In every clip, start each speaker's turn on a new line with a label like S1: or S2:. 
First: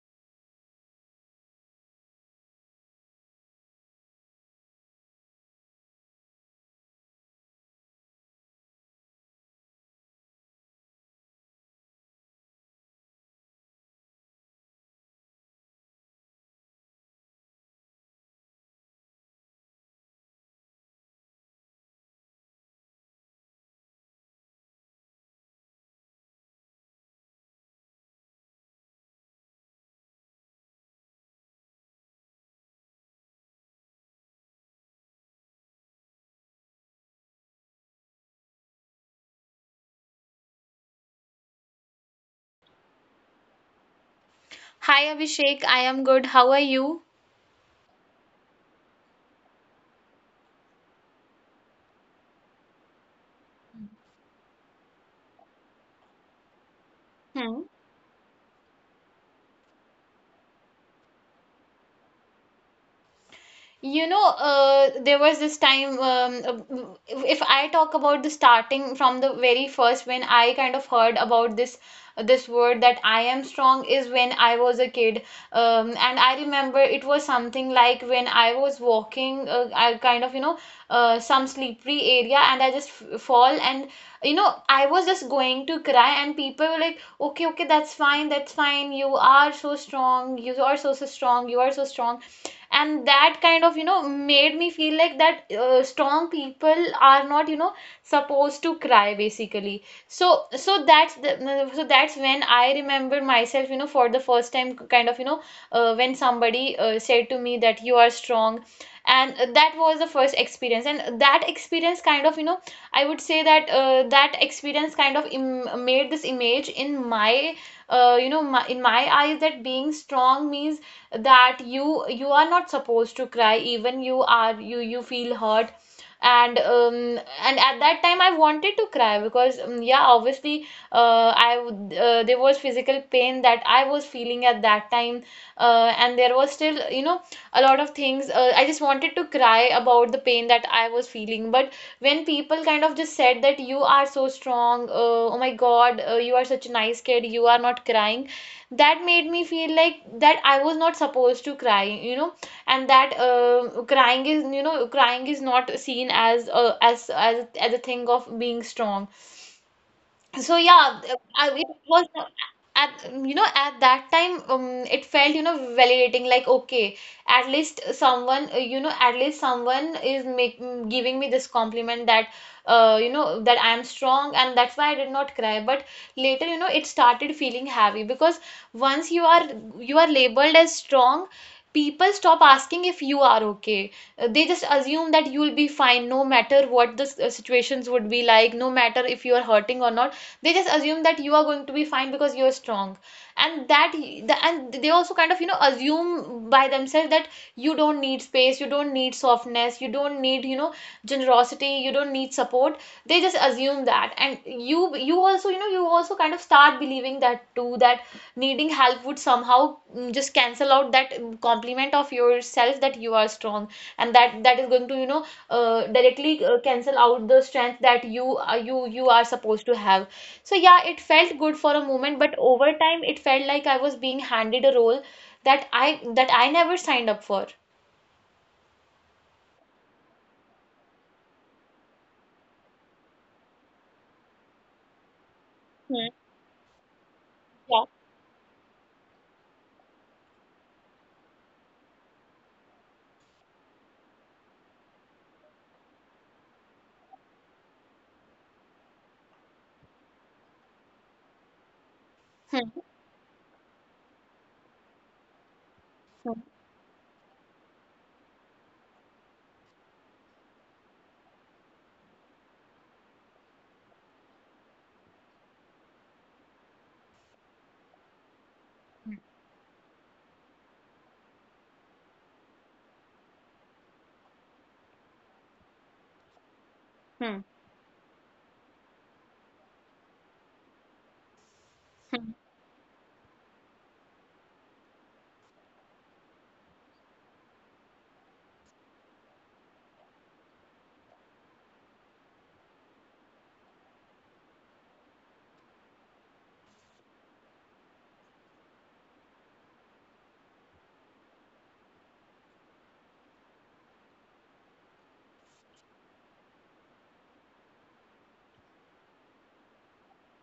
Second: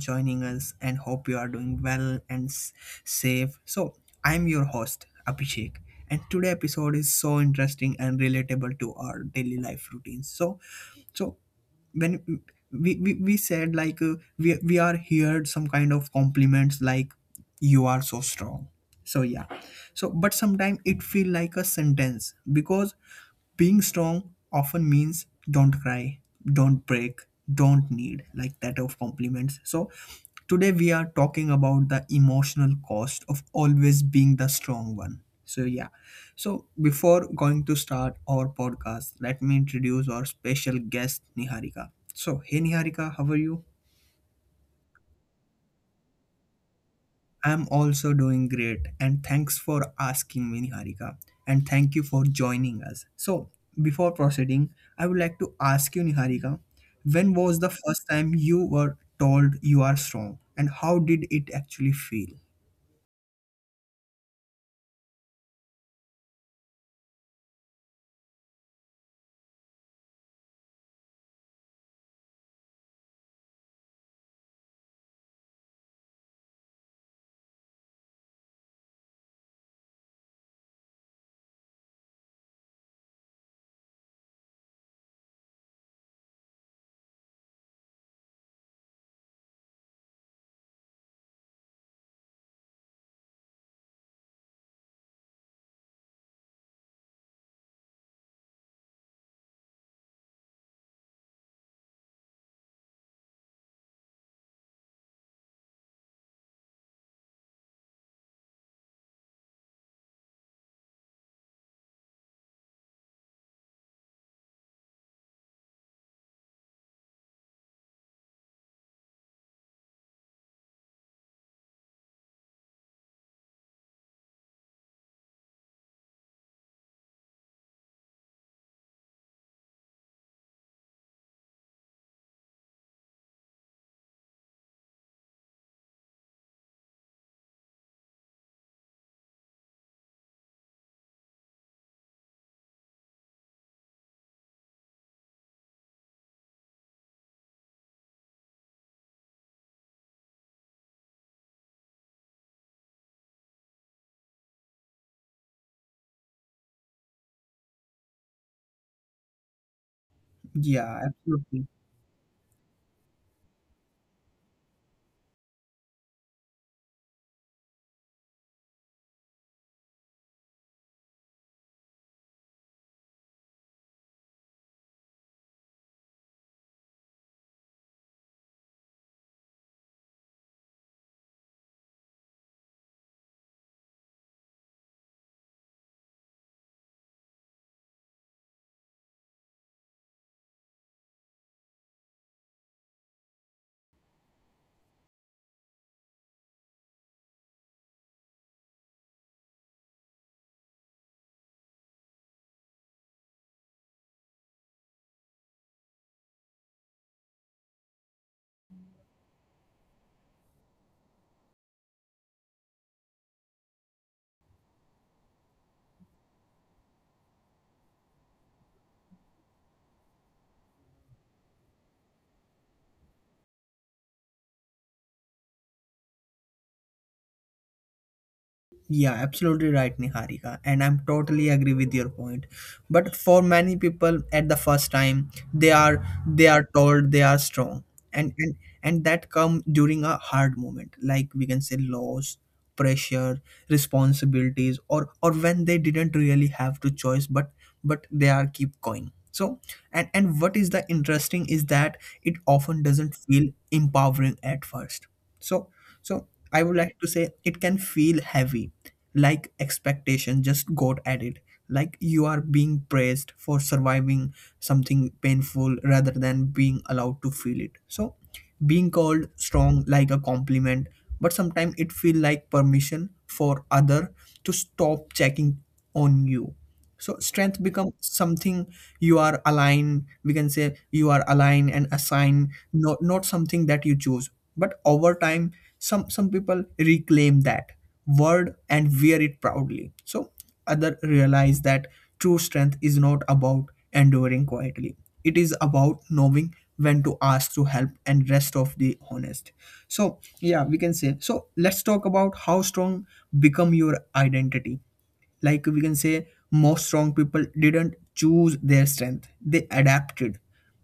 S1: joining us and hope you are doing well and safe. So, I'm your host Abhishek, and today episode is so interesting and relatable to our daily life routines. So when we said like we are heard some kind of compliments like you are so strong. So yeah. So but sometimes it feel like a sentence because being strong often means don't cry, don't break, don't need like that of compliments, so today we are talking about the emotional cost of always being the strong one. So yeah. So before going to start our podcast, let me introduce our special guest Niharika. So hey Niharika, how are you?
S2: Hi Abhishek, I am good. How are you?
S1: I'm also doing great, and thanks for asking me, Niharika. And thank you for joining us. So, before proceeding, I would like to ask you, Niharika, when
S2: Hmm.
S1: was the first time you were told you are strong, and how did it actually feel?
S2: You know, there was this time, uh, if I talk about the starting from the very first, when I kind of heard about this word that I am strong is when I was a kid. And I remember it was something like when I was walking, I kind of, you know, some slippery area and I just f fall and, you know, I was just going to cry and people were like, okay, okay, that's fine, that's fine. You are so strong. You are so, so strong. You are so strong, and that kind of, you know, made me feel like that strong people are not, you know, supposed to cry basically. So that's the, so that's when I remembered myself, you know, for the first time, kind of, you know, when somebody said to me that you are strong, and that was the first experience, and that experience kind of, you know, I would say that that experience kind of made this image in my, you know, in my eyes that being strong means that you are not supposed to cry, even you are, you feel hurt. and um, and at that time I wanted to cry because, yeah, obviously, there was physical pain that I was feeling at that time, and there was still, you know, a lot of things I just wanted to cry about the pain that I was feeling, but when people kind of just said that you are so strong, oh my God, you are such a nice kid, you are not crying. That made me feel like that I was not supposed to cry, you know, and that crying is, you know, crying is not seen as a, as a thing of being strong. So
S1: Yeah,
S2: yeah,
S1: absolutely.
S2: it was, at, you know, at that time, it felt, you know, validating, like, okay, at least someone, you know, at least someone is giving me this compliment that, you know, that I am strong and that's why I did not cry. But later, you know, it started feeling heavy because once you are, you are labeled as strong, people stop asking if you are okay. They just assume that you'll be fine no matter what the situations would be like, no matter if you are hurting or not. They just assume that you are going to be fine because you're strong. And and they also kind of, you know, assume by themselves that you don't need space, you don't need softness, you don't need, you know, generosity, you don't need support. They just assume that. And you also, you know, you also kind of start believing that too, that needing help would somehow, just cancel out that, compliment of yourself that you are strong and that that is going to, you know, directly cancel out the strength that you, you, you are supposed to have. So yeah, it felt good for a moment, but over time it felt like I was being handed a role that I never signed up for.
S1: Yeah, absolutely right, Niharika. And I'm totally agree with your point. But for many people at the first time, they
S2: Hmm.
S1: are they are told they are
S2: Yeah.
S1: strong. And and, and that come during a hard moment, like we can say loss, pressure, responsibilities, or when they didn't really have to choice, but they are keep going. So and what is the interesting is that
S2: Hmm.
S1: it often doesn't feel empowering at first. So
S2: Hmm.
S1: so I would like to say it can feel heavy, like expectation just got added, like you are being praised for surviving something painful rather than being allowed to feel it. So being called strong like a compliment, but sometimes it feel like permission for other to stop checking on you. So strength
S2: Hmm.
S1: becomes something you are aligned, we can say you are aligned and assigned,
S2: Hmm.
S1: not something that you choose. But over time some people reclaim that word and wear it proudly. So other realize that true strength is not about enduring quietly. It is about knowing when to ask to help and rest of the honest. So yeah, we can say, so let's talk about how strong become your identity. Like we can say, most strong people didn't choose their strength. They adapted.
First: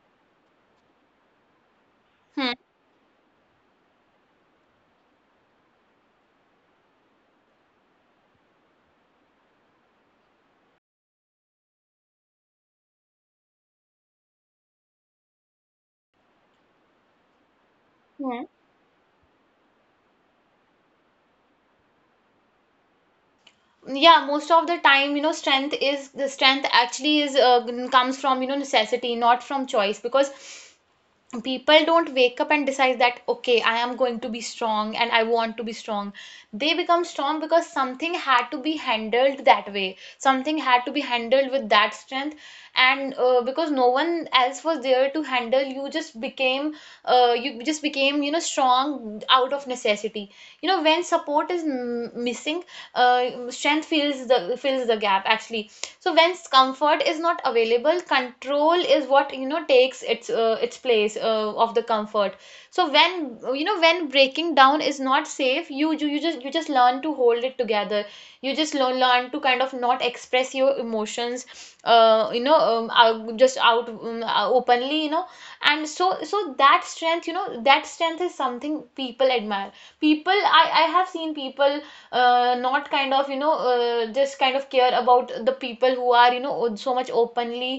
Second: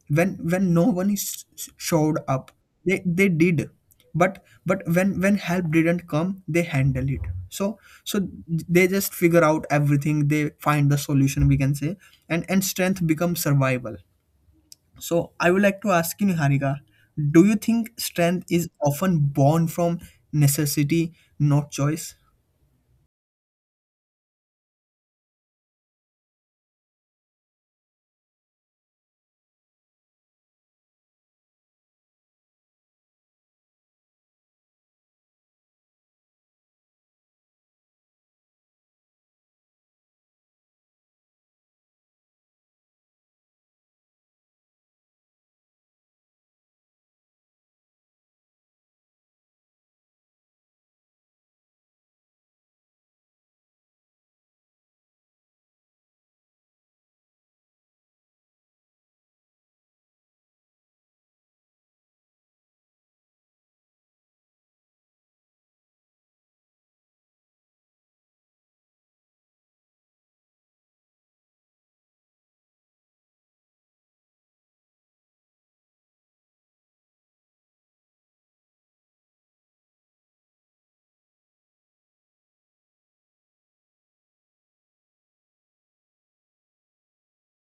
S1: When no one is showed up, they did. But when help didn't come, they handle it. So so they just figure out everything, they find the solution, we can say. And strength becomes survival. So I would like to ask you, Niharika, do you think
S2: Hmm.
S1: strength is often born from necessity, not choice?
S2: Yeah, most of the time, you know, strength is, the strength actually is, comes from, you know, necessity, not from choice, because people don't wake up and decide that, okay, I am going to be strong and I want to be strong. They become strong because something had to be handled that way, something had to be handled with that strength. And because no one else was there to handle, you just became, you just became, you know, strong out of necessity. You know, when support is missing, strength fills the, fills the gap actually. So when comfort is not available, control is what, you know, takes its, its place of the comfort. So when, you know, when breaking down is not safe, you just, you just learn to hold it together. You just learn to kind of not express your emotions, you know, just out openly, you know. And so that strength, you know, that strength is something people admire. People, I have seen people, not kind of, you know, just kind of care about the people who are, you know, so much openly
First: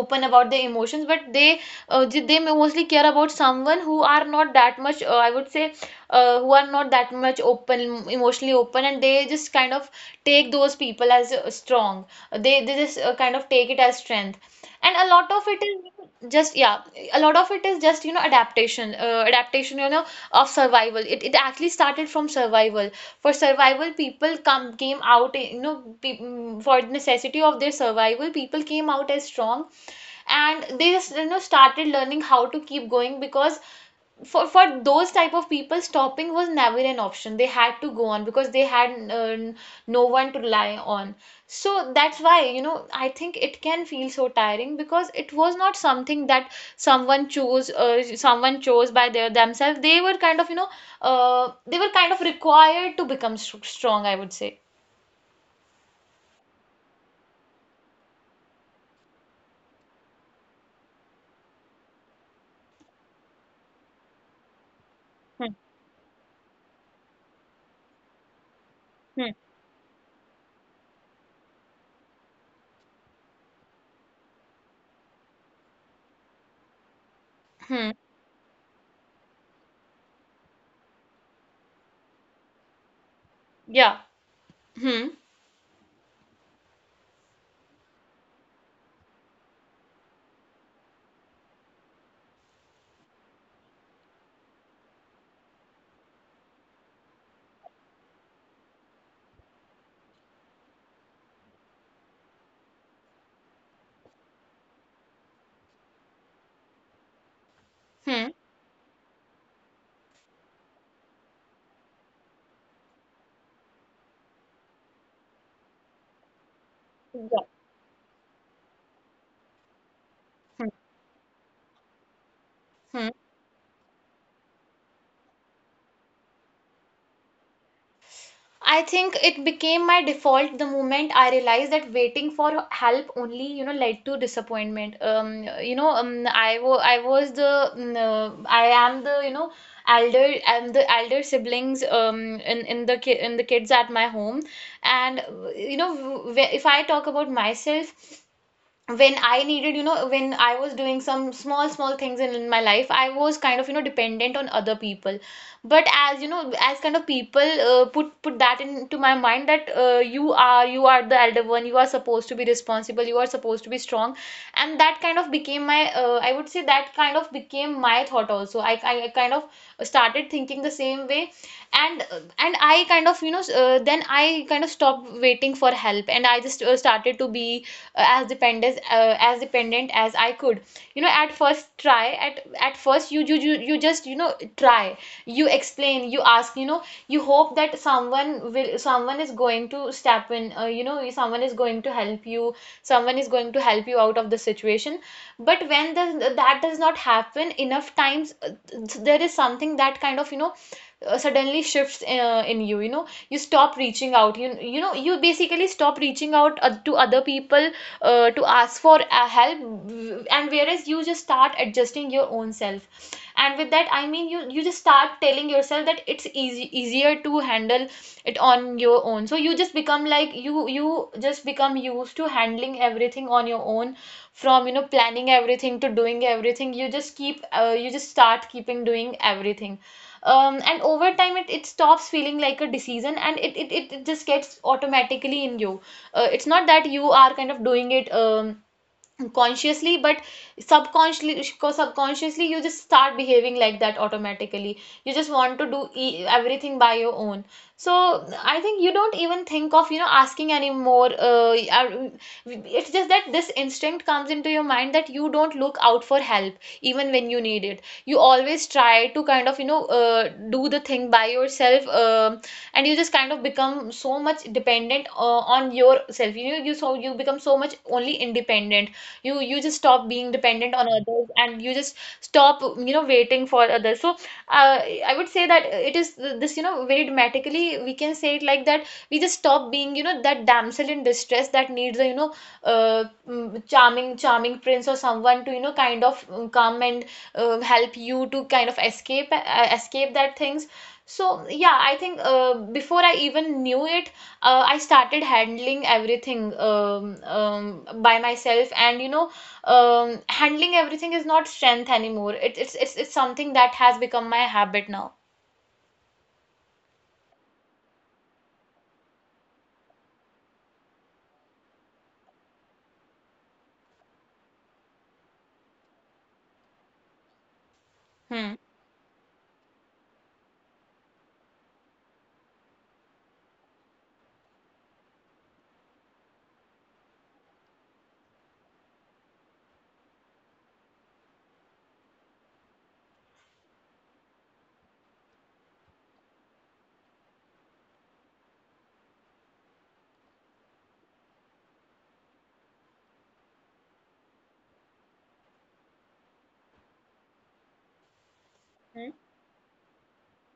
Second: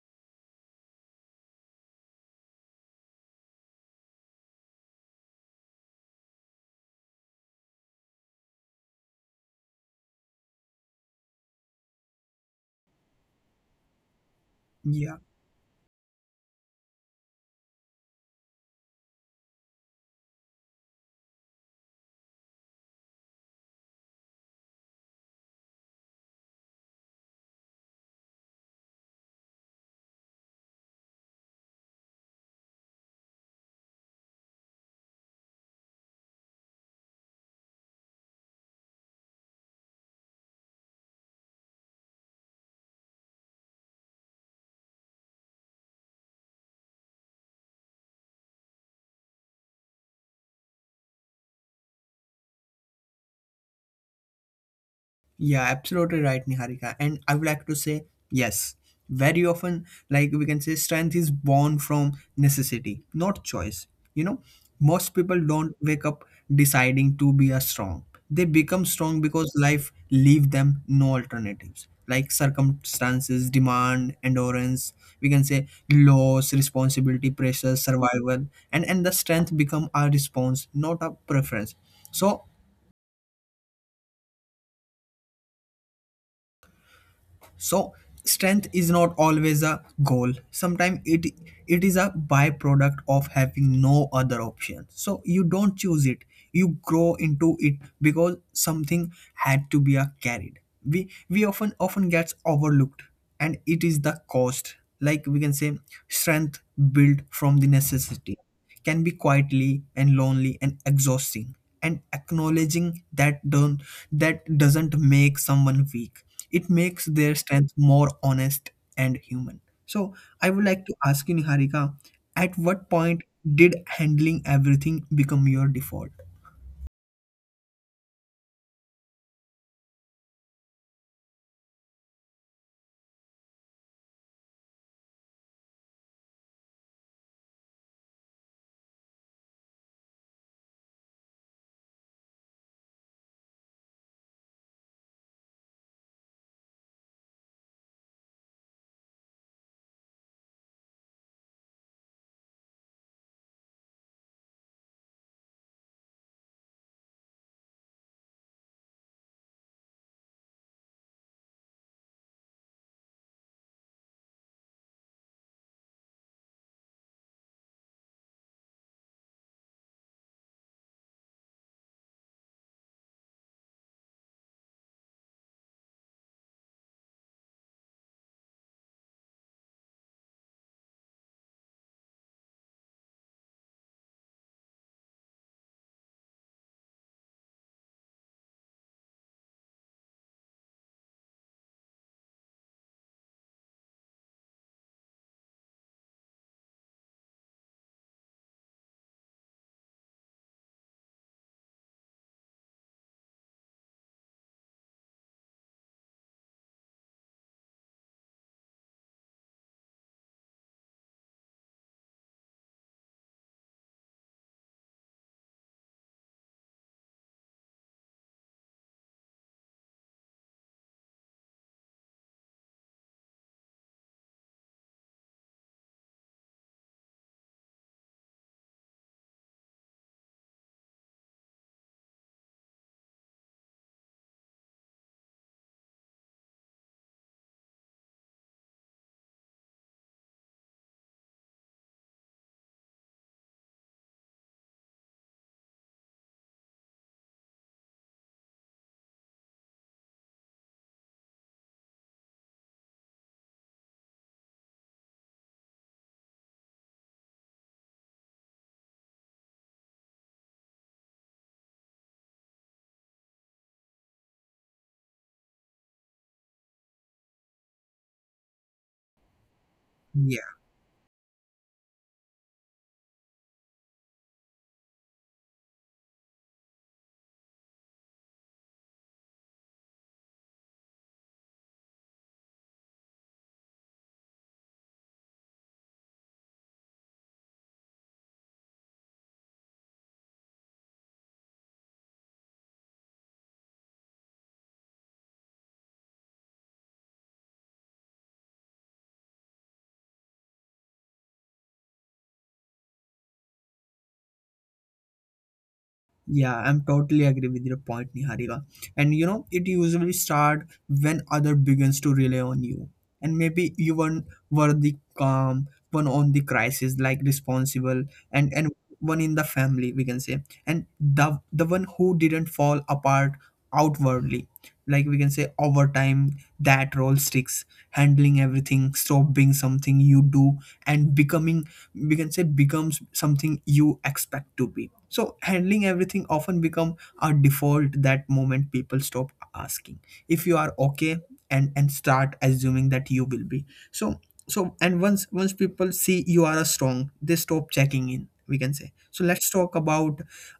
S2: open about their emotions, but they, they may mostly care about someone who are not that much, I would say, who are not that much open, emotionally open, and they just kind of take those people as, strong. They just kind of take it as strength, and a
S1: Yeah.
S2: lot of it is just, yeah, a lot of it is just, you know, adaptation, adaptation, you know, of survival. It actually started from survival. For survival, people come came out, you know, for necessity of their survival, people came out as strong, and they just, you know, started learning how to keep going because for those type of people, stopping was never an option. They had to go on because they had, no one to rely on. So that's why, you know, I think it can feel so tiring because it was not something that someone chose, someone chose by their themselves. They were kind of, you know, they were kind of required to become strong, I would say.
S1: Yeah, absolutely right, Niharika. And I would like to say, yes, very often, like we can say, strength is born from necessity, not choice. You know, most people
S2: Hmm,
S1: don't wake up deciding to be a strong. They become strong
S2: hmm,
S1: because life leave them no alternatives. Like circumstances, demand, endurance, we can say loss, responsibility, pressure,
S2: hmm
S1: survival, and the strength become a response, not a preference. So.
S2: yeah. hmm
S1: So strength is not always a goal. Sometimes it is a byproduct of having no other option. So you don't choose it. You grow into it because something had to be a carried. We often gets overlooked, and it is the cost. Like we can say strength built
S2: hmm
S1: from the necessity can be quietly and lonely and exhausting, and acknowledging that doesn't make someone weak. It makes
S2: yeah.
S1: their strength more honest and human. So
S2: hmm
S1: I would like to ask you, Niharika, at
S2: Hmm.
S1: what point did handling everything become your default?
S2: I think it became my default the moment I realized that waiting for help only, you know, led to disappointment. You know, I was the, I am the, you know, elder, I'm the elder siblings, in the ki in the kids at my home, and you know, if I talk about myself, when I needed, you know, when I was doing some small, small things in my life, I was kind of, you know, dependent on other people. But as you know, as kind of people put put that into my mind that, you are, you are the elder one, you are supposed to be responsible, you are supposed to be strong, and that kind of became my, I would say that kind of became my thought also. I kind of started thinking the same way, and I kind of, you know, then I kind of stopped waiting for help, and I just started to be, as dependent as I could. You know, at first you you you you just, you know, try. You explain, you ask, you know, you hope that someone is going to step in, you know, someone is going to help you, someone is going to help you out of the situation. But when that does not happen enough times, there is something that kind of, you know, suddenly shifts in you. You know, you stop reaching out. You know, you basically stop reaching out to other people to ask for help, and whereas you just start adjusting your own self, and with that I mean you just start telling yourself that it's easy easier to handle it on your own. So you just become like, you just become used to handling everything on your own, from, you know, planning everything to doing everything. You just keep you just start keeping doing everything. And over time, it stops feeling like a decision, and it just gets automatically in you. It's not that you are kind of doing it, consciously, but subconsciously, you just start behaving like that automatically. You just want to do everything by your own. So I think you don't even think of, you know, asking anymore. It's just that this instinct comes into your mind that you don't look out for help. Even when you need it, you always try to kind of, you know, do the thing by yourself. And you just kind of become so much dependent, on yourself. You know, you, so you become so much only independent. You just stop being dependent on others, and you just stop, you know, waiting for others. So, I would say that it is, this, you know, very dramatically, we can say it like that, we just stop being, you know, that damsel in distress that needs a, you know, charming charming prince or someone to come and help you to kind of escape escape that things. So yeah, I think before I even knew it, I started handling everything by myself, handling everything is not strength anymore. It, it's something that has become my habit now.
S1: Yeah, I'm totally agree with your point, Niharika. And you know, it usually start when other begins to rely on you, and maybe you one were the calm one on the crisis, like responsible, and
S2: Hmm.
S1: and one in the family, we can say, and the one who didn't fall apart outwardly. Like we can say, over time that role sticks, handling everything, stop being something you do, and becoming, we can say, becomes something you expect to be. So handling everything often become a default. That moment people stop asking if you are okay, and start assuming that you will be. So so and once people see you are a strong, they stop checking in, we can say.
S2: Hmm?
S1: So let's talk about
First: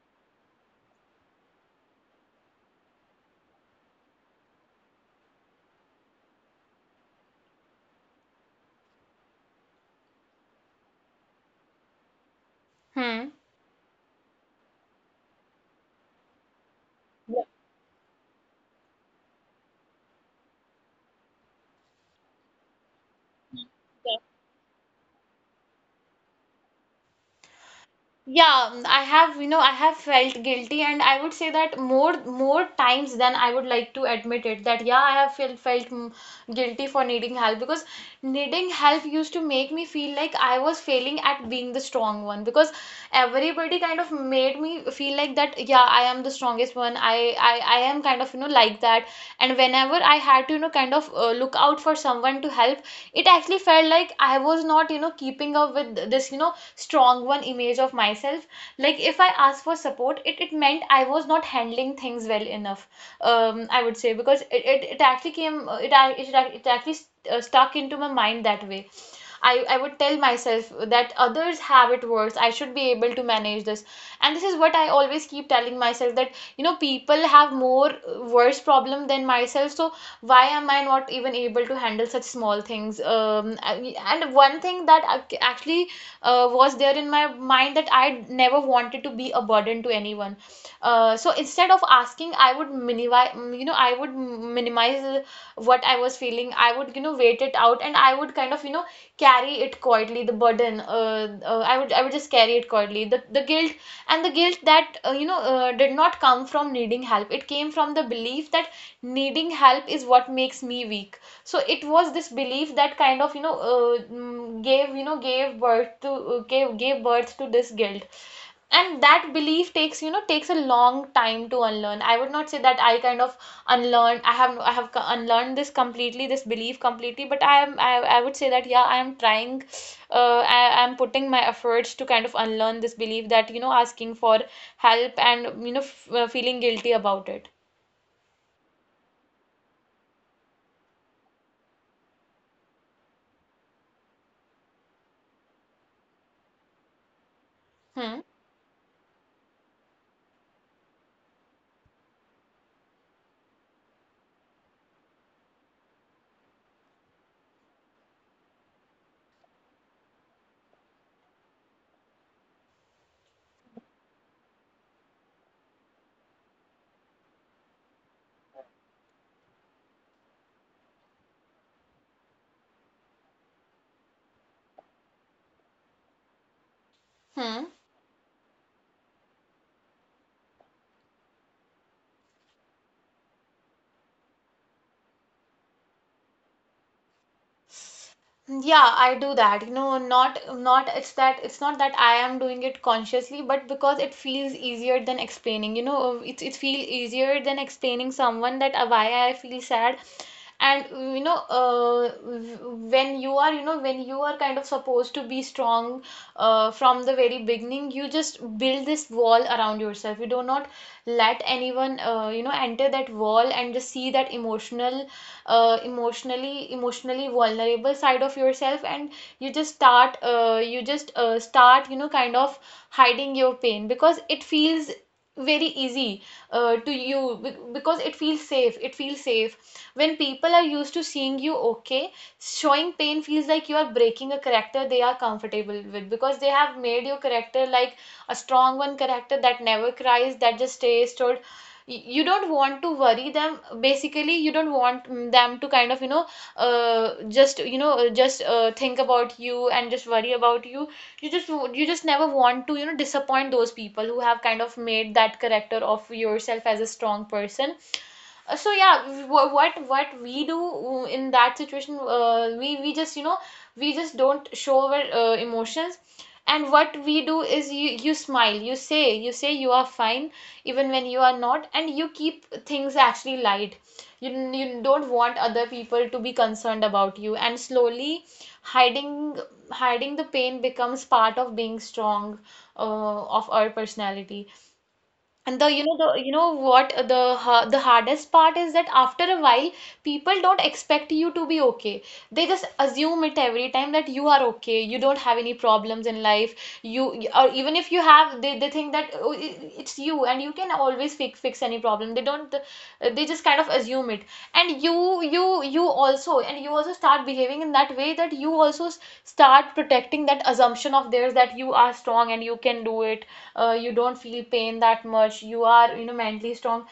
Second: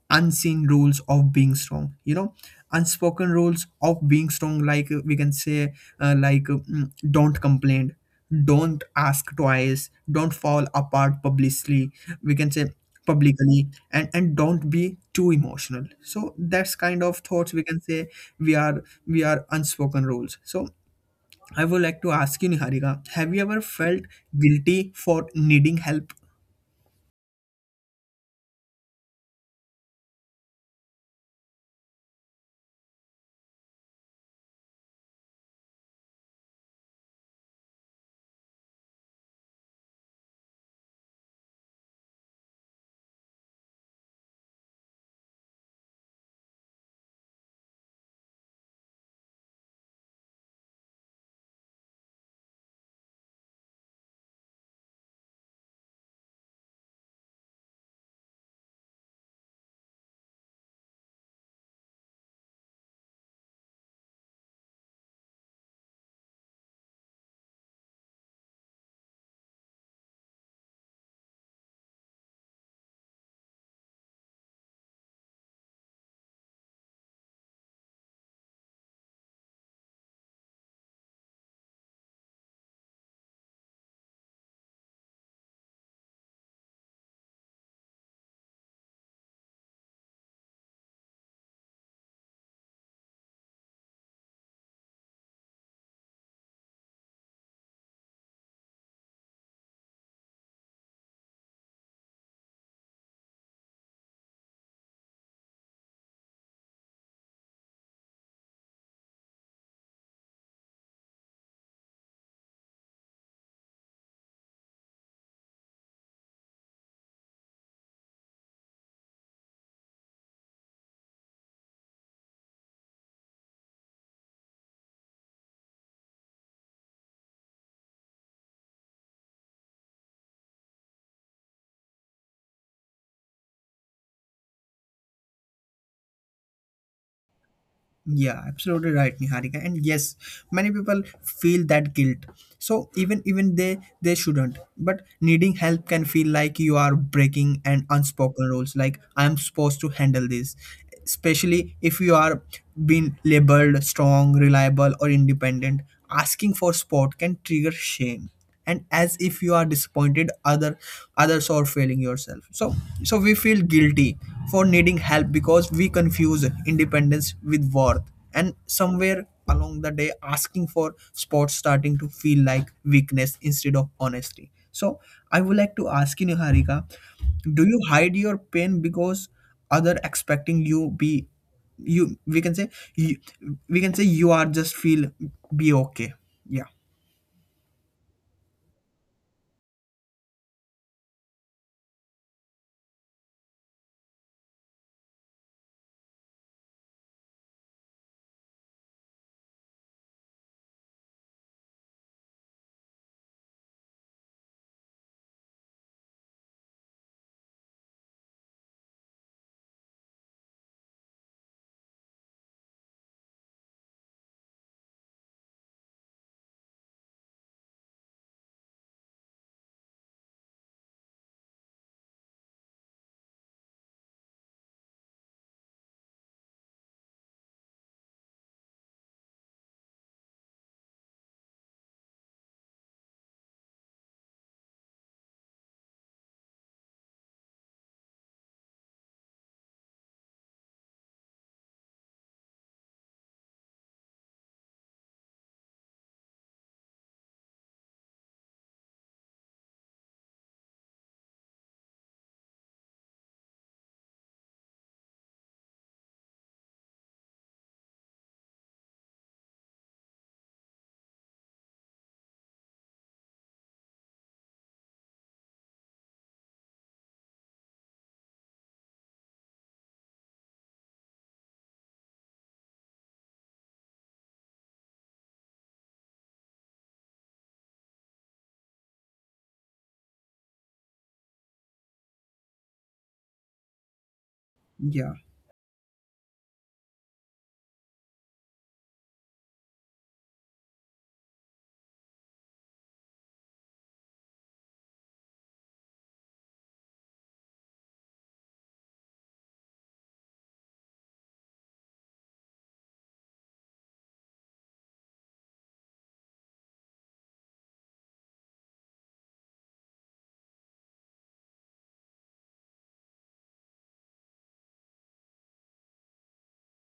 S1: unseen rules of being strong, you know, unspoken rules of being strong, like we can say, like don't complain, don't ask twice, don't fall apart publicly, we can say,
S2: Hmm.
S1: publicly, and don't be too emotional. So that's kind of
S2: Yeah.
S1: thoughts, we can say. We are unspoken rules. So I would like to ask you, Niharika, have you ever felt guilty for needing help?
S2: Yeah, I have, you know, I have felt guilty, and I would say that more times than I would like to admit it. That yeah, I have felt guilty for needing help, because needing help used to make me feel like I was failing at being the strong one, because everybody kind of made me feel like that. Yeah, I am the strongest one. I am kind of, you know, like that. And whenever I had to, you know, kind of look out for someone to help, it actually felt like I was not, you know, keeping up with this, you know, strong one image of myself. Like if I asked for support, it meant I was not handling things well enough. I would say because it actually came, it actually stuck into my mind that way. I would tell myself that others have it worse. I should be able to manage this. And this is what I always keep telling myself, that, you know, people have more worse problem than myself. So why am I not even able to handle such small things? And one thing that actually was there in my mind, that I never wanted to be a burden to anyone. So instead of asking, I would minimize, you know, I would minimize what I was feeling. I would, you know, wait it out, and I would kind of, you know, carry it quietly, the burden. I would just carry it quietly. The guilt, and the guilt that, did not come from needing help. It came from the belief that needing help is what makes me weak. So it was this belief that kind of, you know, gave, you know, gave birth to, gave birth to this guilt. And that belief takes, you know, takes a long time to unlearn. I would not say that I kind of unlearned. I have unlearned this completely, this belief completely, but I would say that yeah, I am trying, uh, I am putting my efforts to kind of unlearn this belief, that you know, asking for help and you know, feeling guilty about it.
S1: Yeah, absolutely right, Niharika. And yes, many people feel that guilt. So even they shouldn't. But needing help can feel like you are breaking an
S2: Hmm.
S1: unspoken rules. Like I am supposed to handle this. Especially if you are being labeled strong, reliable, or independent. Asking for support can trigger shame, and as if you are disappointed others or failing yourself. So we feel guilty for needing help because we confuse independence with worth, and somewhere along the day asking for support starting to feel like weakness instead of honesty. So I would like to ask you, Niharika, do
S2: Hmm.
S1: you hide your pain because other expecting you be you, we can say, you, we can say you are just feel be okay? Yeah.
S2: Yeah, I do that. You know, not not it's that it's not that I am doing it consciously, but because it feels easier than explaining. You know, it it feels easier than explaining someone that why I feel sad. And you know, when you are, you know, when you are kind of supposed to be strong, from the very beginning you just build this wall around yourself. You do not let anyone you know, enter that wall and just see that emotionally vulnerable side of yourself. And you just start, you know, kind of hiding your pain because it feels very easy, because it feels safe. It feels safe. When people are used to seeing you okay, showing pain feels like you are breaking a character they are comfortable with, because they have made your character like a strong one character that never cries, that just stays stood. You don't want to worry them basically. You don't want them to kind of, you know, just you know just think about you and just worry about you. You you just never want to, you know, disappoint those people who have kind of made that character of yourself as a strong person. So yeah, what we do in that situation, we just, you know, we just don't show our emotions. And what we do is you, you smile, you say you are fine even when you are not, and you keep things actually light. You don't want other people to be concerned about you, and slowly hiding hiding the pain becomes part of being strong, of our personality.
S1: Yeah,
S2: And the you know what the ha- the hardest part is that after a while, people don't expect you to be okay. They just assume it every time, that you are okay, you don't have any problems in life. You, or even if you have, they think that, oh, it's you and you can always fix any problem. They don't. They just kind of assume it, and you also start behaving in that way, that you also start protecting that assumption of theirs, that you are strong and you can do it. You don't feel pain that much, you are, you know, mentally strong,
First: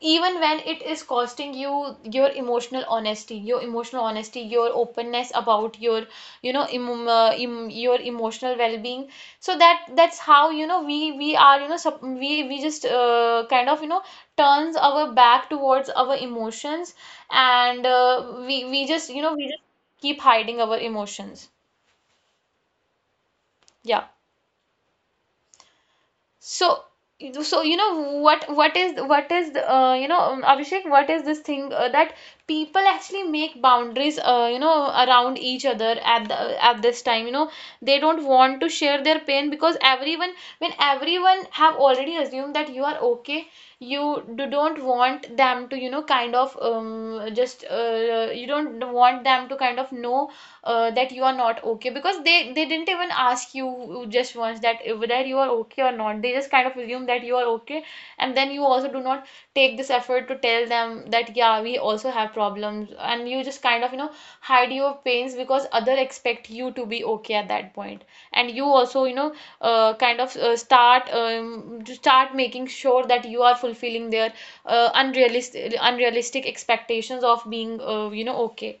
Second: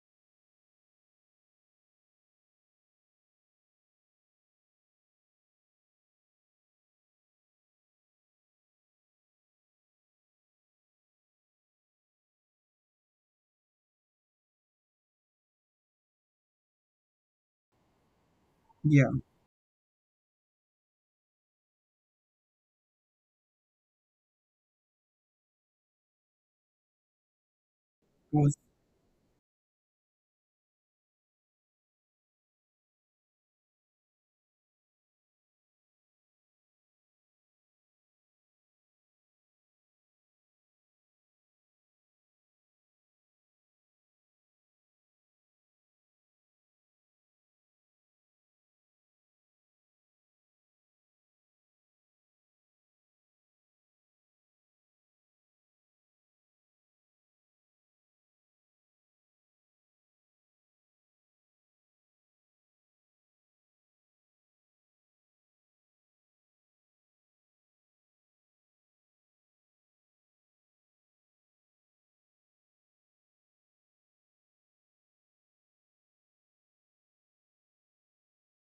S2: even when it is costing you your emotional honesty, your emotional honesty, your openness about your, you know, your emotional well-being. So that that's how, you know, we are, you know, we just kind of, you know, turns our back towards our emotions. And we just,
S1: yeah
S2: you know, we just keep hiding our emotions. Yeah. So, so you know,
S1: was
S2: what is the, you know Abhishek, what is this thing that people actually make boundaries you know, around each other at the, at this time, you know, they don't want to share their pain. Because everyone, when everyone have already assumed that you are okay, you don't want them to, you know, kind of just you don't want them to kind of know that you are not okay, because they didn't even ask you just once that whether you are okay or not. They just kind of assume that you are okay. And then you also do not take this effort to tell them that yeah, we also have problems, and you just kind of, you know, hide your pains because other expect you to be okay at that point. And you also, you know, start to start making sure that you are fulfilling their unrealistic expectations of being, you know, okay.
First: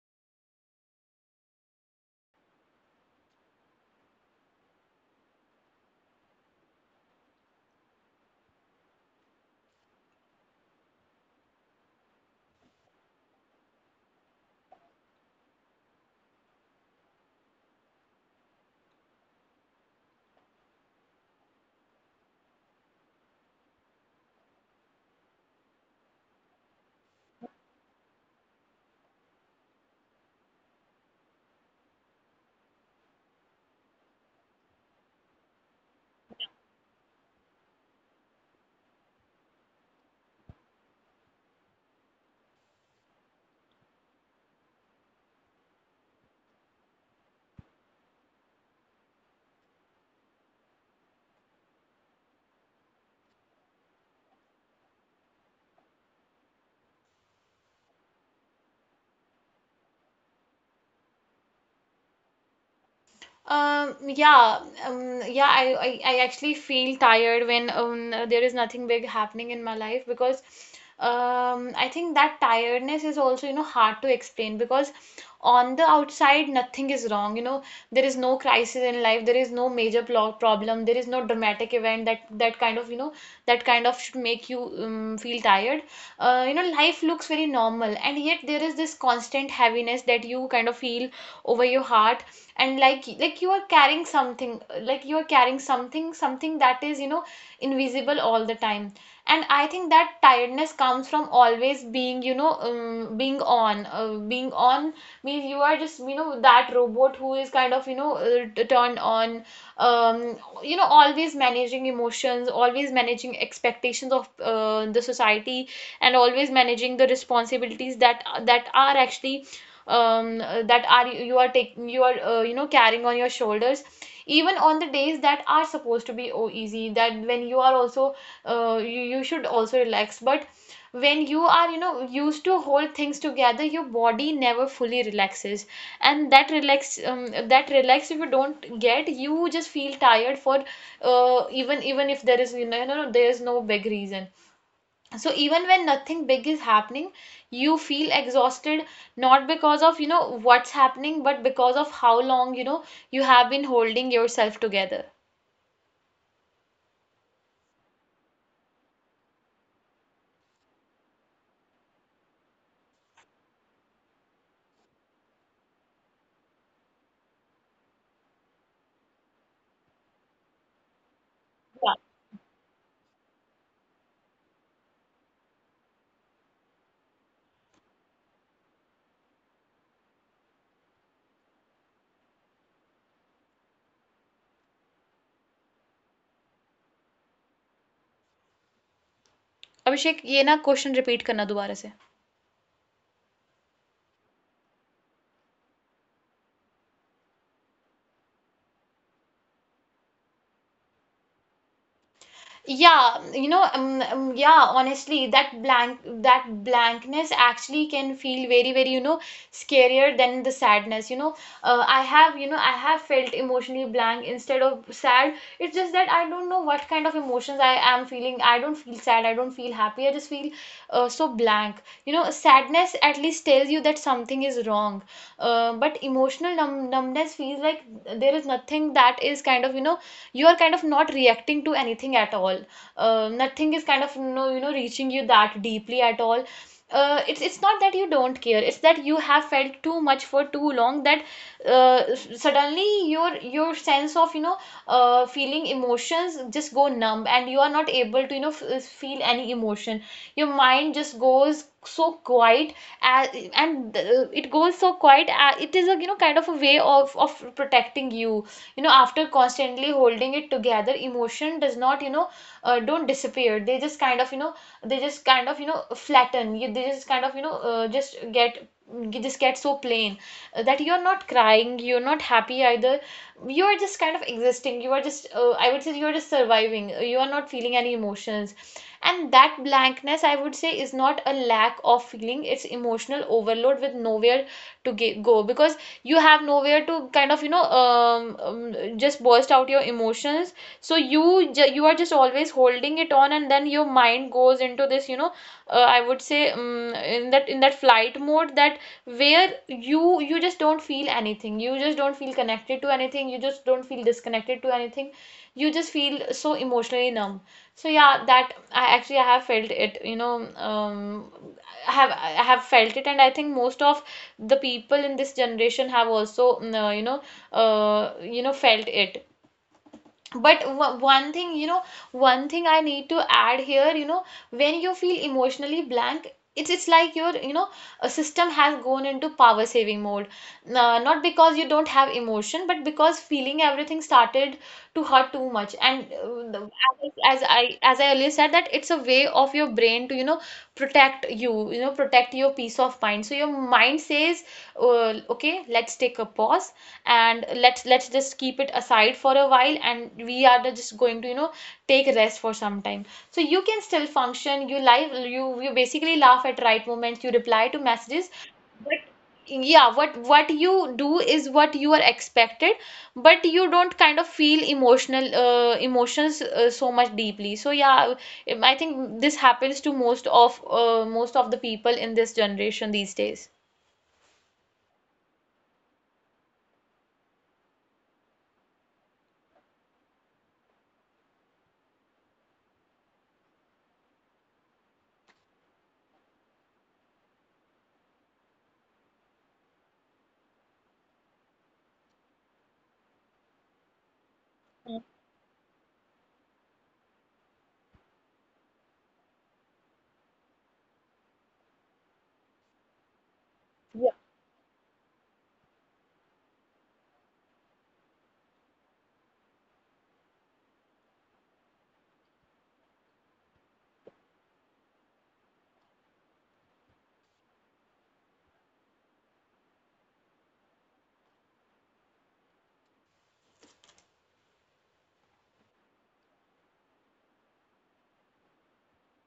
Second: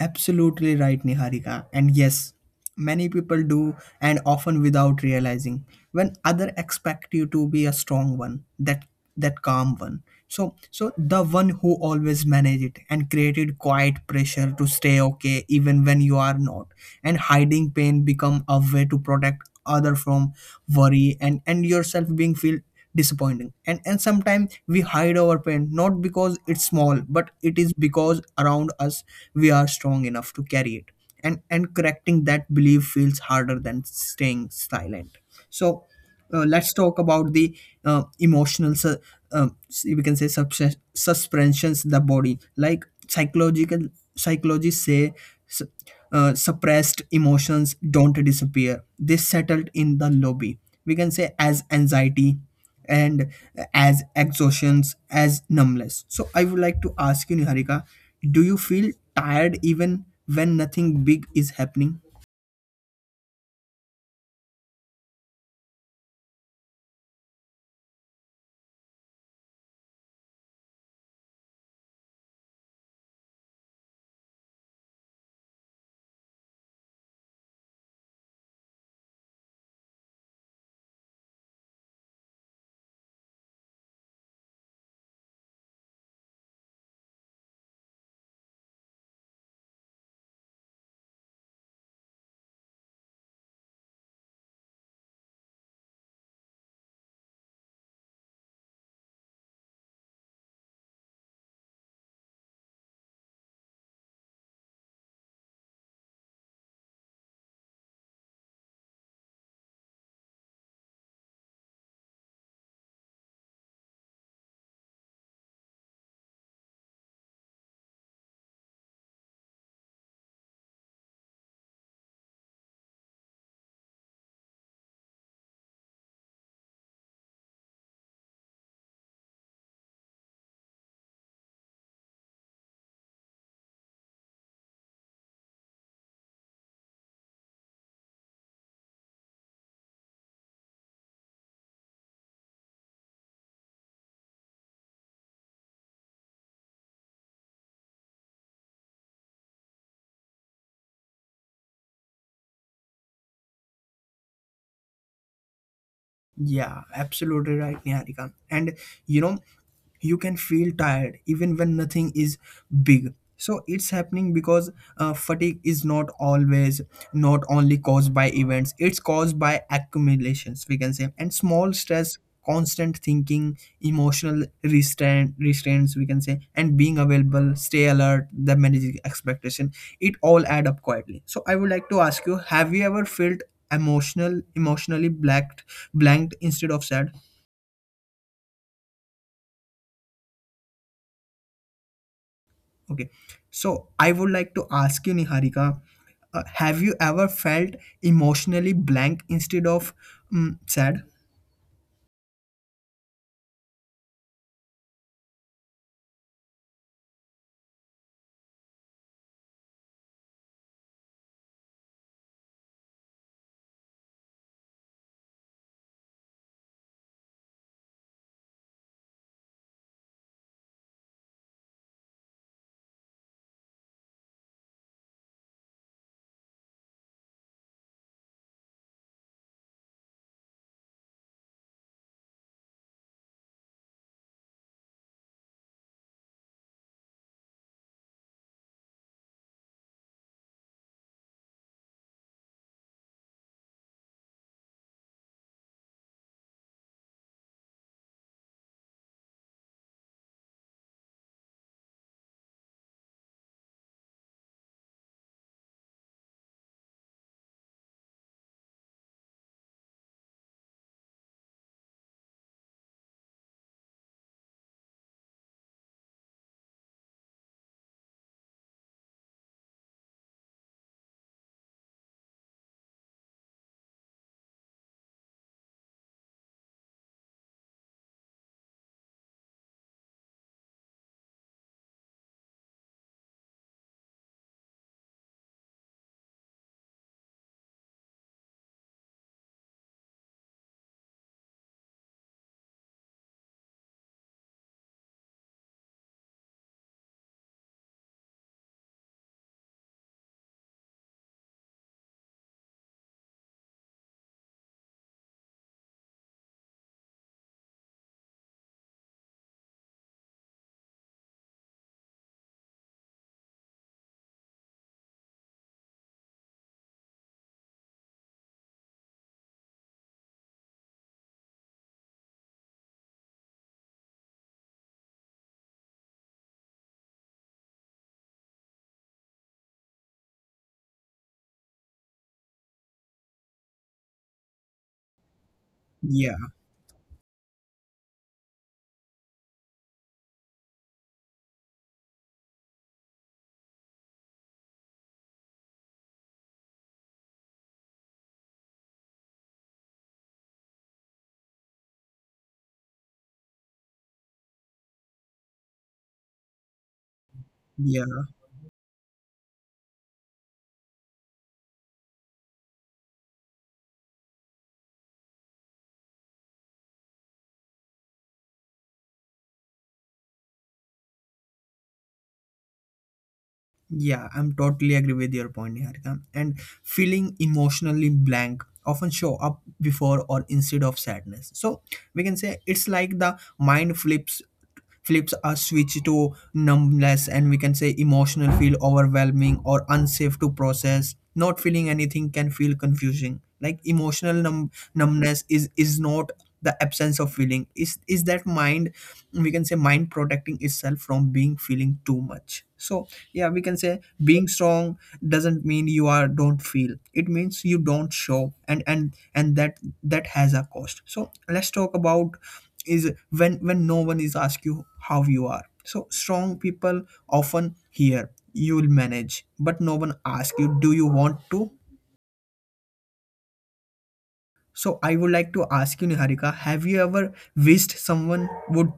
S1: absolutely right, Niharika. And yes, many people do, and often without realizing, when other expect you to be a strong one, that calm one. So, so the one who always manage it and created quiet pressure to stay okay even when you are not, and hiding pain become a way to protect other from worry, and yourself being feel disappointing, and sometimes we hide our pain not because it's small, but it is because around us we are strong enough to carry it. And correcting that belief feels harder than staying silent. So, let's talk about the uh, emotional su- um, we can say suspensions the body, like psychological psychologists say, su- suppressed emotions don't disappear, they settled in the lobby, we can say, as anxiety and as exhaustions, as numbness. So I would like to ask you, Niharika, do you feel tired even when nothing big is happening?
S2: Um, yeah, yeah, I actually feel tired when there is nothing big happening in my life, because I think that tiredness is also, you know, hard to explain, because on the outside, nothing is wrong. You know, there is no crisis in life, there is no major plo problem, there is no dramatic event that, that kind of, you know, that kind of should make you feel tired. You know, life looks very normal, and yet there is this constant heaviness that you kind of feel over your heart. And like you are carrying something, like you are carrying something, something that is, you know, invisible all the time. And I think that tiredness comes from always being, you know, being on, means you are just, you know, that robot who is kind of, you know, turned on. um, you know, always managing emotions, always managing expectations of the society, and always managing the responsibilities that, that are actually, that are, you are taking, you are, you know, carrying on your shoulders. Even on the days that are supposed to be oh, easy, that when you are also, uh, you, you should also relax. But when you are, you know, used to hold things together, your body never fully relaxes. And that relax, that relax, if you don't get, you just feel tired for, even even if there is, you know, you know, there is no big reason. So even when nothing big is happening, you feel exhausted, not because of, you know, what's happening, but because of how long, you know, you have been holding yourself together.
S1: Yeah, absolutely right, Niharika. And you know, you can feel tired even when nothing is big, so it's happening because fatigue is not always not only caused by events. It's caused by accumulations, we can say, and small
S2: Yeah.
S1: stress, constant thinking, emotional restraints, we can say, and being available, stay alert, the managing expectation. It all add up quietly. So I would like to ask you, have you ever felt emotionally blanked instead of sad?
S2: Abhishek ye na question repeat karna dobara se.
S1: Okay, so I would like to ask you, Niharika, have you ever felt emotionally blank instead of sad?
S2: Yeah, you know, yeah, honestly, that blank, that blankness actually can feel very, very, you know, scarier than the sadness. You know, I have, you know, I have felt emotionally blank instead of sad. It's just that I don't know what kind of emotions I am feeling. I don't feel sad, I don't feel happy, I just feel so blank. You know, sadness at least tells you that something is wrong. But emotional numbness feels like there is nothing that is you are kind of not reacting to anything at all. Nothing is kind of no you know reaching you that deeply at all. It's not that you don't care, it's that you have felt too much for too long that uh, suddenly your sense of feeling emotions just go numb, and you are not able to feel any emotion. Your mind just goes so quiet uh, and it goes so quiet. It is a kind of a way of protecting you. You know, after constantly holding it together, emotion does not don't disappear, they just kind of you know they just kind of you know flatten you. They just kind of just get, you just get so plain, that you're not crying, you're not happy either. You are just kind of existing. You are just, I would say, you are just surviving. You are not feeling any emotions. And that blankness, I would say, is not a lack of feeling. It's emotional overload with nowhere to go, because you have nowhere to kind of just burst out your emotions. So you are just always holding it on, and then your mind goes into this, I would say, in that flight mode that where you just don't feel anything, you just don't feel connected to anything, you just don't feel disconnected to anything. You just feel so emotionally numb. So yeah, that I have felt it. You know um i have I have felt it, and I think most of the people in this generation have also felt it. But one thing, one thing I need to add here: when you feel emotionally blank, it's like your, a system has gone into power saving mode. Nah, not because you don't have emotion, but because feeling everything started to hurt too much. And
S1: Yeah,
S2: the- as I earlier said, that it's a way of your brain to, you know, protect you, you know, protect your peace of mind. So your mind says, okay, let's take a pause and let's just keep it aside for a while, and we are just going to, you know, take rest for some time. So you can still function, you live, you basically laugh at right moments, you reply to messages.
S1: yeah.
S2: Yeah, what you do is what you are expected. But you don't kind of feel emotional emotions so much deeply. So yeah, I think this happens to most of most of the people in this generation these days.
S1: Yeah, I'm totally agree with your point, Niharika. And feeling emotionally blank often show up before or instead of sadness. So we can say it's like the mind flips a switch to numbness, and we can say emotional feel overwhelming or unsafe to process. Not feeling anything can feel confusing, like emotional numbness is not the absence of feeling. Is that mind, we can say, mind protecting itself from being feeling too much. So yeah, we
S2: Yeah.
S1: can say being strong doesn't mean you are don't feel. It means you don't show, and that has a cost. So let's talk about is when no one is ask you how you are. So strong people often hear you'll manage, but no one ask you do you want to. So I would like to ask you, Niharika, have you ever wished someone would.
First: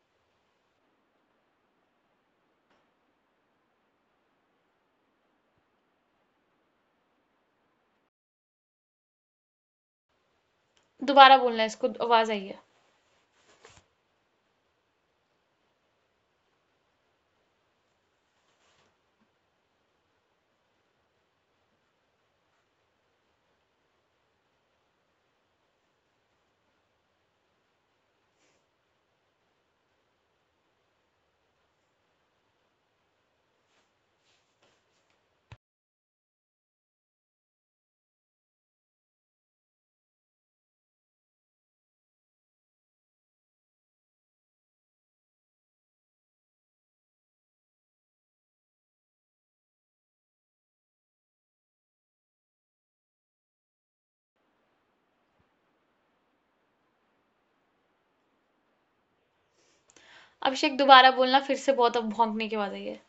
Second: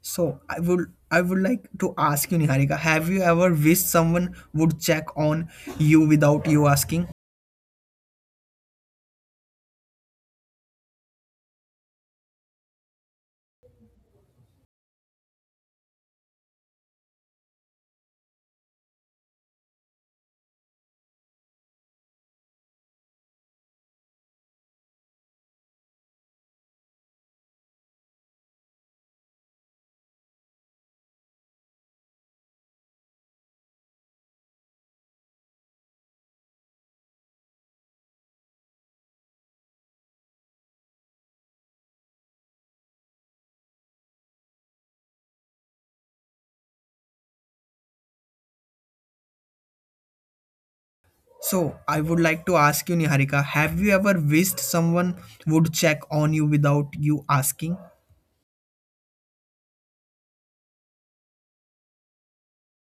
S1: So I would like to ask you, Niharika, have you ever wished someone would check on you without you asking?
S2: दोबारा बोलना है इसको आवाज आई है
S1: So I would like to ask you, Niharika, have you ever wished someone would check on you without you asking?
S2: अभिषेक दोबारा बोलना फिर से बहुत अब भौंकने की आवाज़ आई है।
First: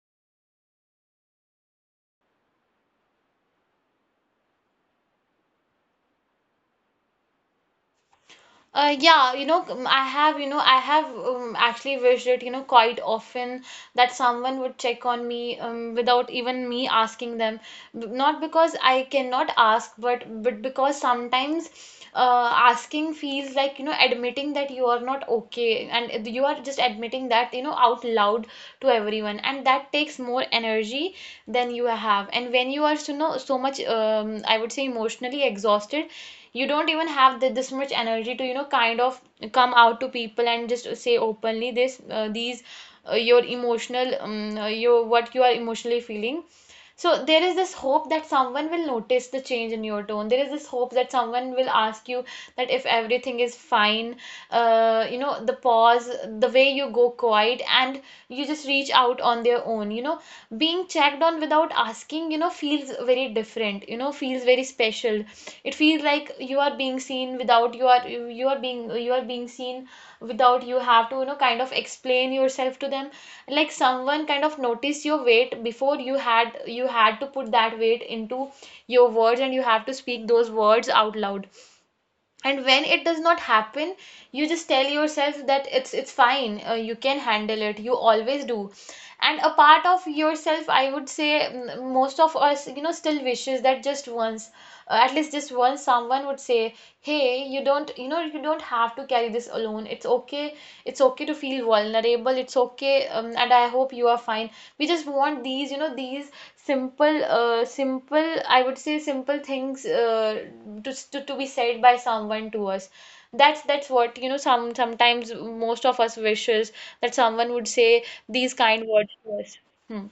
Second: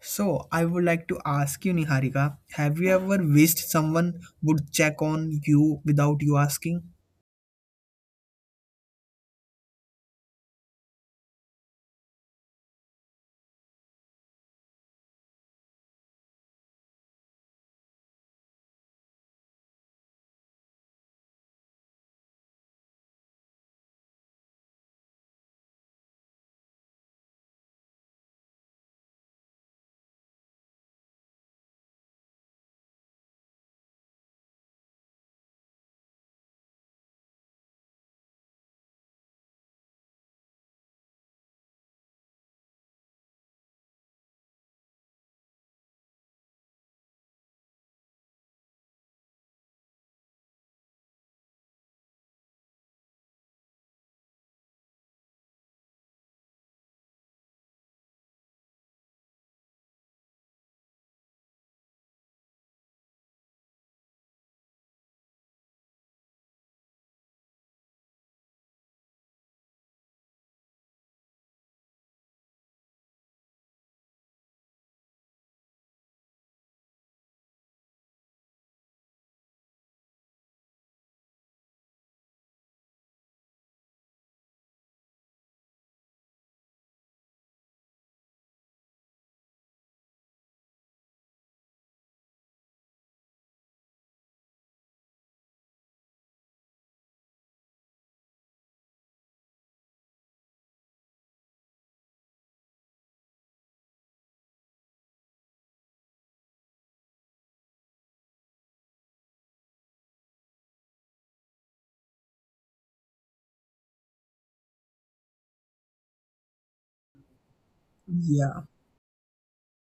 S1: So I would like to ask you, Niharika, have you ever wished someone would check on you without you asking?
S2: Yeah, you know, I have, I have actually wished it, you know, quite often, that someone would check on me without even me asking them. Not because I cannot ask, but because sometimes asking feels like, you know, admitting that you are not okay, and you are just admitting that, you know, out loud to everyone, and that takes more energy than you have. And when you are, so, you know, so much, I would say, emotionally exhausted, you don't even have the, this much energy to, you know, kind of come out to people and just say openly this these your emotional your what you are emotionally feeling. So there is this hope that someone will notice the change in your tone, there is this hope that someone will ask you that if everything is fine, you know, the pause, the way you go quiet, and you just reach out on their own, you know. Being checked on without asking, you know, feels very different, you know, feels very special. It feels like you are being seen without you are you are being, you are being seen without you have to, you know, kind of explain yourself to them. Like someone kind of noticed your weight before you had to put that weight into your words, and you have to speak those words out loud. And when it does not happen, you just tell yourself that it's fine, you can handle it, you always do. And a part of yourself, I would say, most of us, you know, still wishes that just once, at least just once, someone would say, hey, you don't, you know, you don't have to carry this alone, it's okay, it's okay to feel vulnerable, it's okay, and I hope you are fine. We just want these, you know, these simple, simple, I would say, simple things, to be said by someone to us. That's what, you know, some sometimes most of us wishes that someone would say these
S1: Yeah.
S2: kind words to us. Hmm.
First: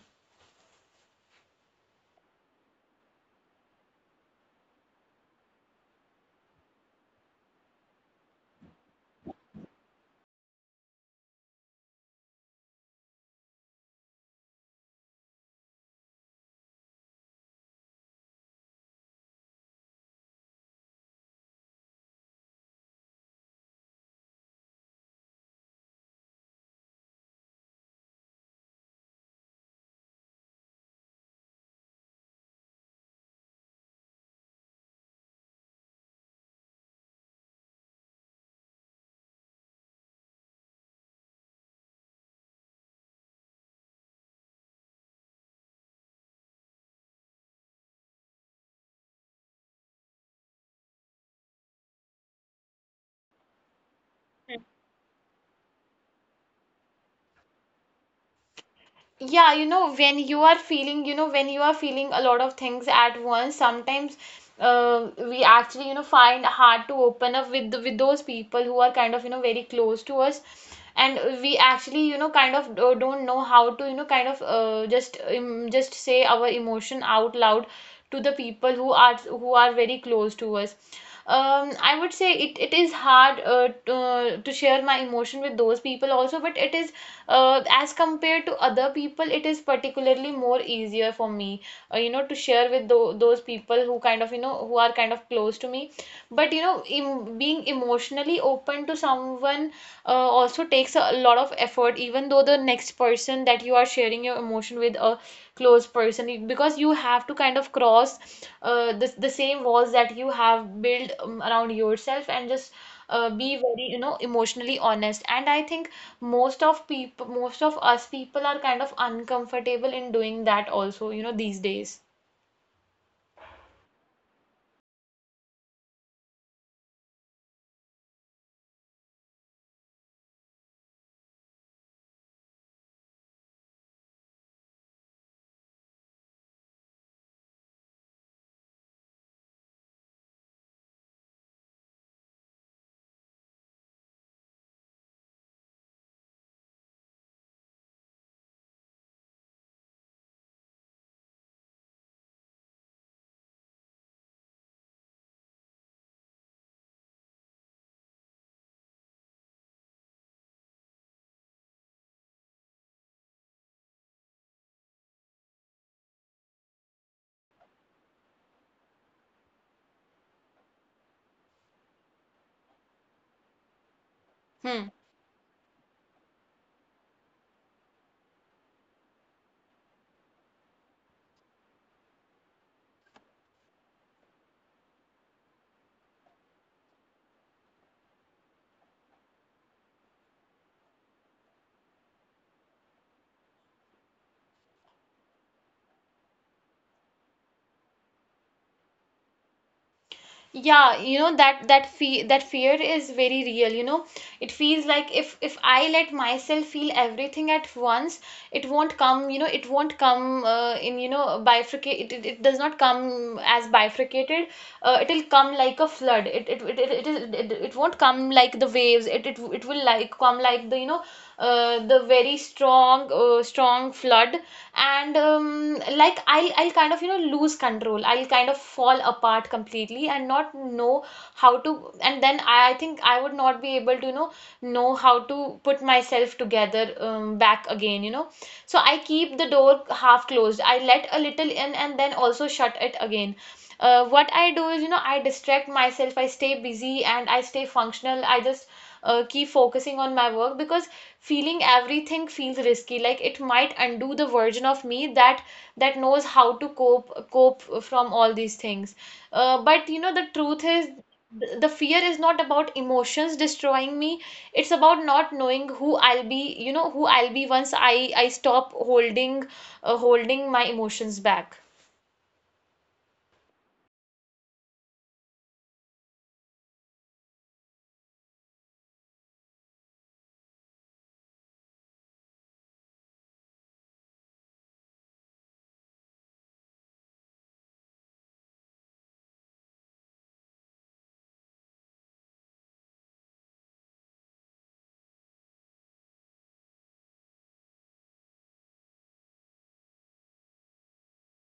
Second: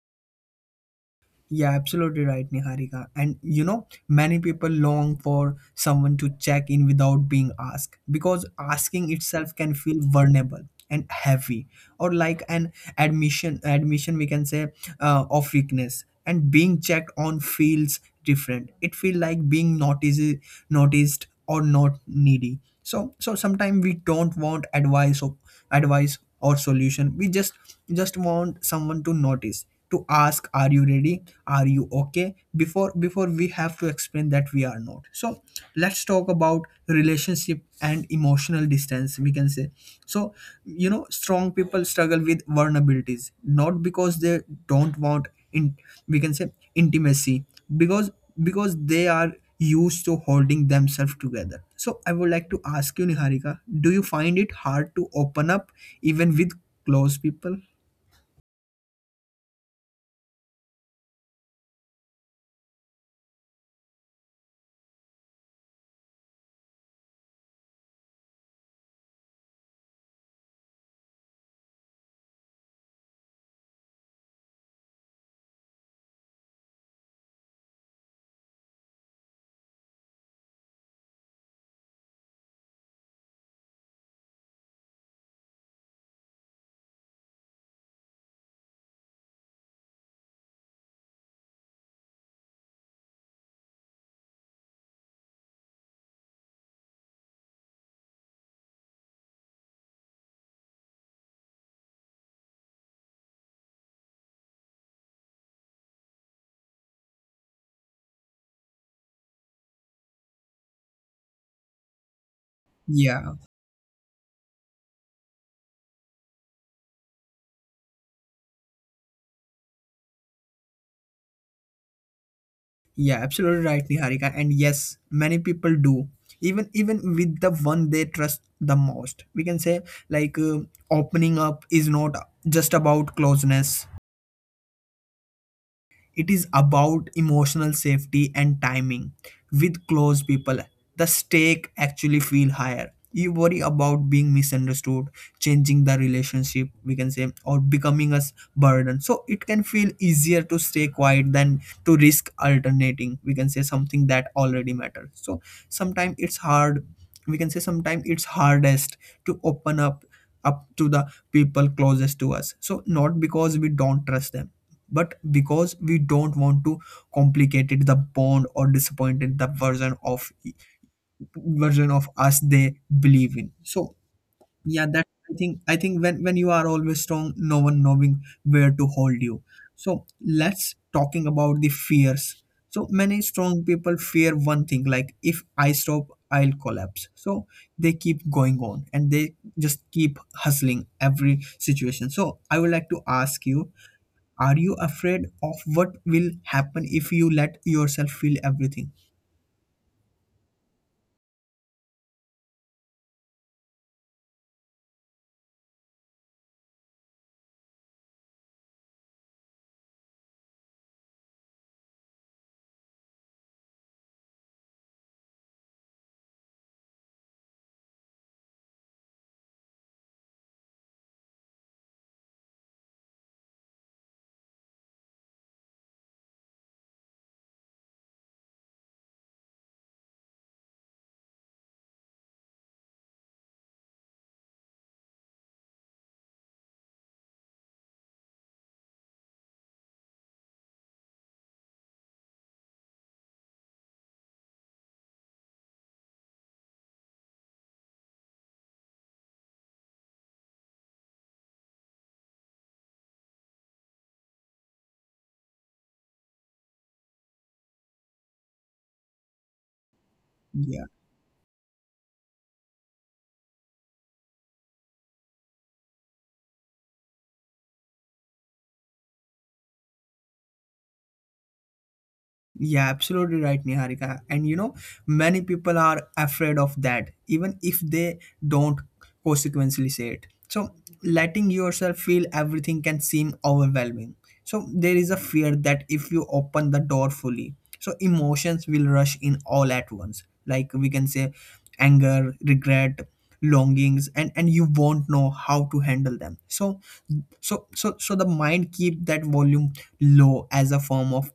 S1: Yeah, absolutely right, Niharika. And you know, many people long for someone to check in without being asked because asking itself can feel vulnerable and heavy, or like an admission, we can say, of weakness. And being checked on feels different. It feels like being noticed or not needy. So sometimes we don't want advice of advice or solution we just want someone to notice, to ask are you ready, are you okay before we have to explain that we are not. So let's talk about relationship and emotional distance, we can say. So you know, strong people struggle with vulnerabilities not because they don't want in, we can say, intimacy, because because they are used to holding themselves together. So I would like to ask you, Niharika, do you find it hard to open up even with close people?
S2: Yeah, you know, when you are feeling, you know, when you are feeling a lot of things at once, sometimes we actually, you know, find hard to open up with those people who are kind of, you know, very close to us. And we actually, you know, kind of don't know how to, you know, kind of just say our emotion out loud to the people who are very close to us. I would say it, it is hard to share my emotion with those people also, but it is, as compared to other people, it is particularly more easier for me, you know, to share with those people who kind of, you know, who are kind of close to me. But you know, being emotionally open to someone also takes a lot of effort, even though the next person that you are sharing your emotion with, a close person, because you have to kind of cross the same walls that you have built around yourself, and just be
S1: yeah
S2: very, you know, emotionally honest. And I think most of people, most of us people, are kind of uncomfortable in doing that also, you know, these days.
S1: yeah absolutely right, Niharika, and yes, many people do, even with the one they trust the most, we can say. Like, opening up is not just about closeness. It is about emotional safety and timing with close people. The stake actually feel higher. You worry about being misunderstood, changing the relationship, we can say, or becoming a burden. So it can feel easier to stay quiet than to risk alternating, we can say, something that already matters. So sometimes it's hard. We can say sometimes it's hardest to open up up to the people closest to us. So not because we don't trust them but because we don't want to complicate it the bond or disappointed the version of us they believe in. So
S2: Hmm.
S1: yeah, that I think, I think when you are always strong, no one knowing where to hold you. So let's talking about the fears. So many strong people fear one thing, like if I stop I'll collapse. So they keep going on and they just keep hustling every situation. So I would like to ask you, are you afraid of what will happen if you let yourself feel everything?
S2: Yeah, you know, that fear is very real, you know. It feels like if I let myself feel everything at once, it won't come, you know, it won't come, in, you know, bifurcate, it does not come as bifurcated, it'll come like a flood. It won't come like the waves, it will like come like the, you know, the very strong, strong flood. And like I'll kind of, you know, lose control, I'll kind of fall apart completely and not know how to. And then I think I would not be able to, you know how to put myself together back again. You know, so I keep the door half closed. I let a little in, and then also shut it again. What I do is, you know, I distract myself, I stay busy, and I stay functional. I just keep focusing on my work, because feeling everything feels risky, like it might undo the version of me that knows how to cope from all these things. But you know, the truth is,
S1: Yeah.
S2: the fear is not about emotions destroying me, it's about not knowing who I'll be, you know, who I'll be once I stop holding holding my emotions back.
S1: Yeah, absolutely right, Niharika. And you know, many people are afraid of that, even if they don't consequently say it. So letting yourself feel everything can seem overwhelming. So there is a fear that if you open the door fully, so emotions will rush in all at once. Like we can say anger, regret, longings, and you won't know how to handle them. So, so the mind keep that volume low as a form of,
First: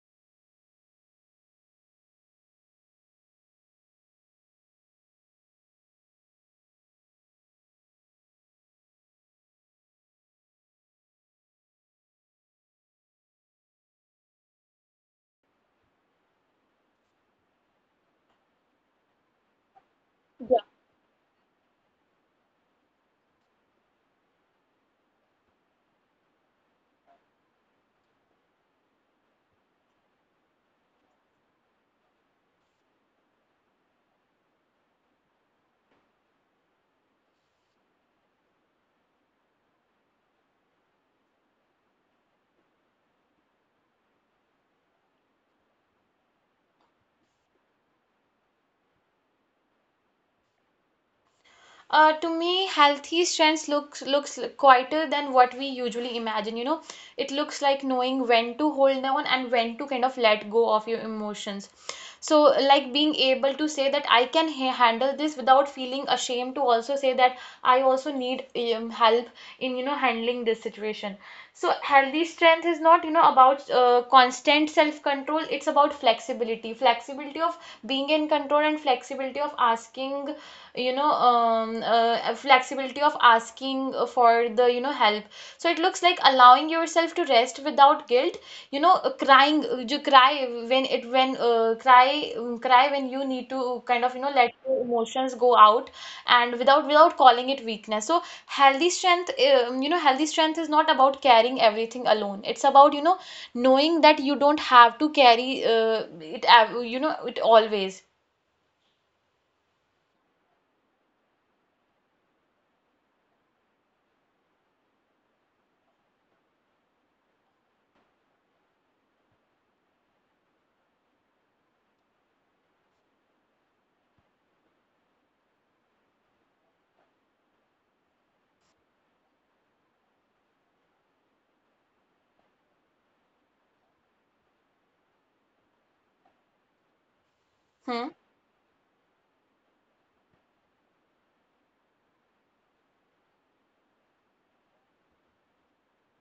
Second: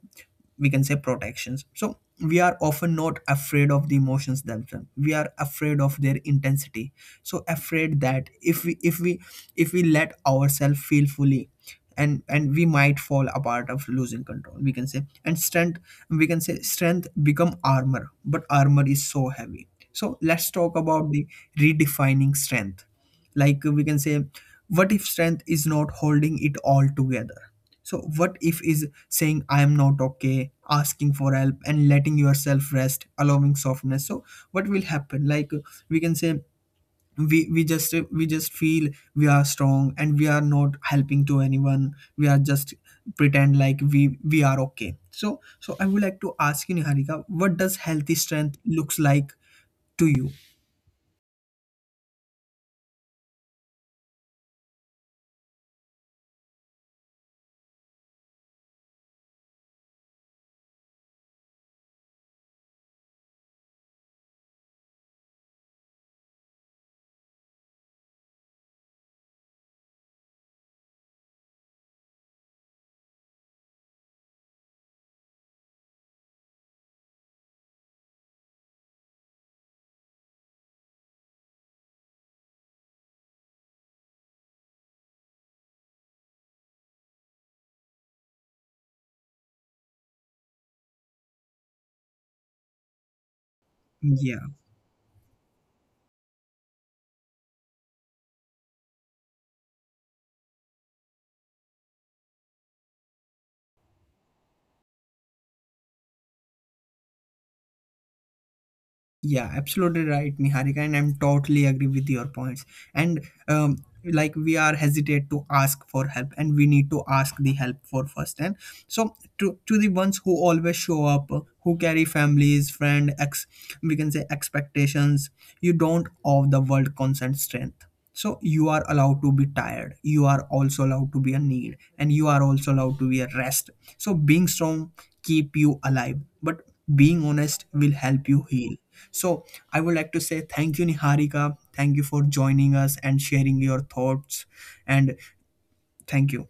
S1: we can say, protections. So we are often not afraid of the emotions themselves, we are afraid of their intensity. So afraid that if we if we let ourselves feel fully, and we might fall apart of losing control, we can say, and strength, we can say, strength become armor, but armor is so heavy. So let's talk about the redefining strength. Like we can say, what if strength is not holding it all together? So what if is saying I am not okay, asking for help and letting yourself rest, allowing softness. So what will happen? Like we can say, we just feel we are strong and we are not helping to anyone, we are just pretend like we are okay. So I would like to ask you, Niharika, what does healthy strength looks like to you?
S2: To me, healthy strengths looks quieter than what we usually imagine, you know. It looks like knowing when to hold on and when to kind of let go of your emotions. So, like being able to say that I can handle this without feeling ashamed to also say that I also need help in, you know, handling this situation. So healthy strength is not, you know, about constant self control, it's about flexibility, flexibility of being in control, and flexibility of asking, you know, flexibility of asking, for the, you know, help. So it looks like allowing yourself to rest without guilt, you know, crying you cry when it when cry cry when you need to kind of, you
S1: Yeah.
S2: know, let your emotions go out, and without calling it weakness. So healthy strength, you know, healthy strength is not about carrying everything alone, it's about, you know, knowing that you don't have to carry it, you know, it always.
S1: Yeah, absolutely right, Niharika, and I'm totally agree with your points. And like we are hesitate to ask for help, and we need to ask the help for first. And so to the ones who always show up, who carry families, friend, ex, we can say, expectations. You don't owe the world constant strength. So you are allowed to be tired. You are also allowed to be a need, and you are also allowed to be a rest. So being strong keep you alive, but being honest will help
S2: Hmm.
S1: you heal. So I would like to say thank you, Niharika. Thank you for joining us and sharing your thoughts. And thank you.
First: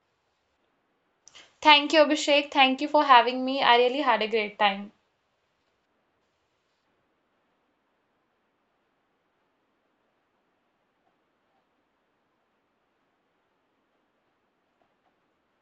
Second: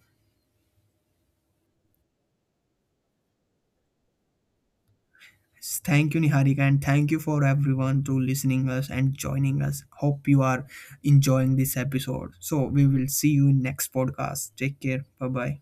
S2: Thank you, Abhishek. Thank you for having me. I really had a great time.
S1: Thank you, Niharika, and thank you for everyone to listening us and joining us. Hope you are enjoying this episode. So we will see you in next podcast. Take care. Bye bye.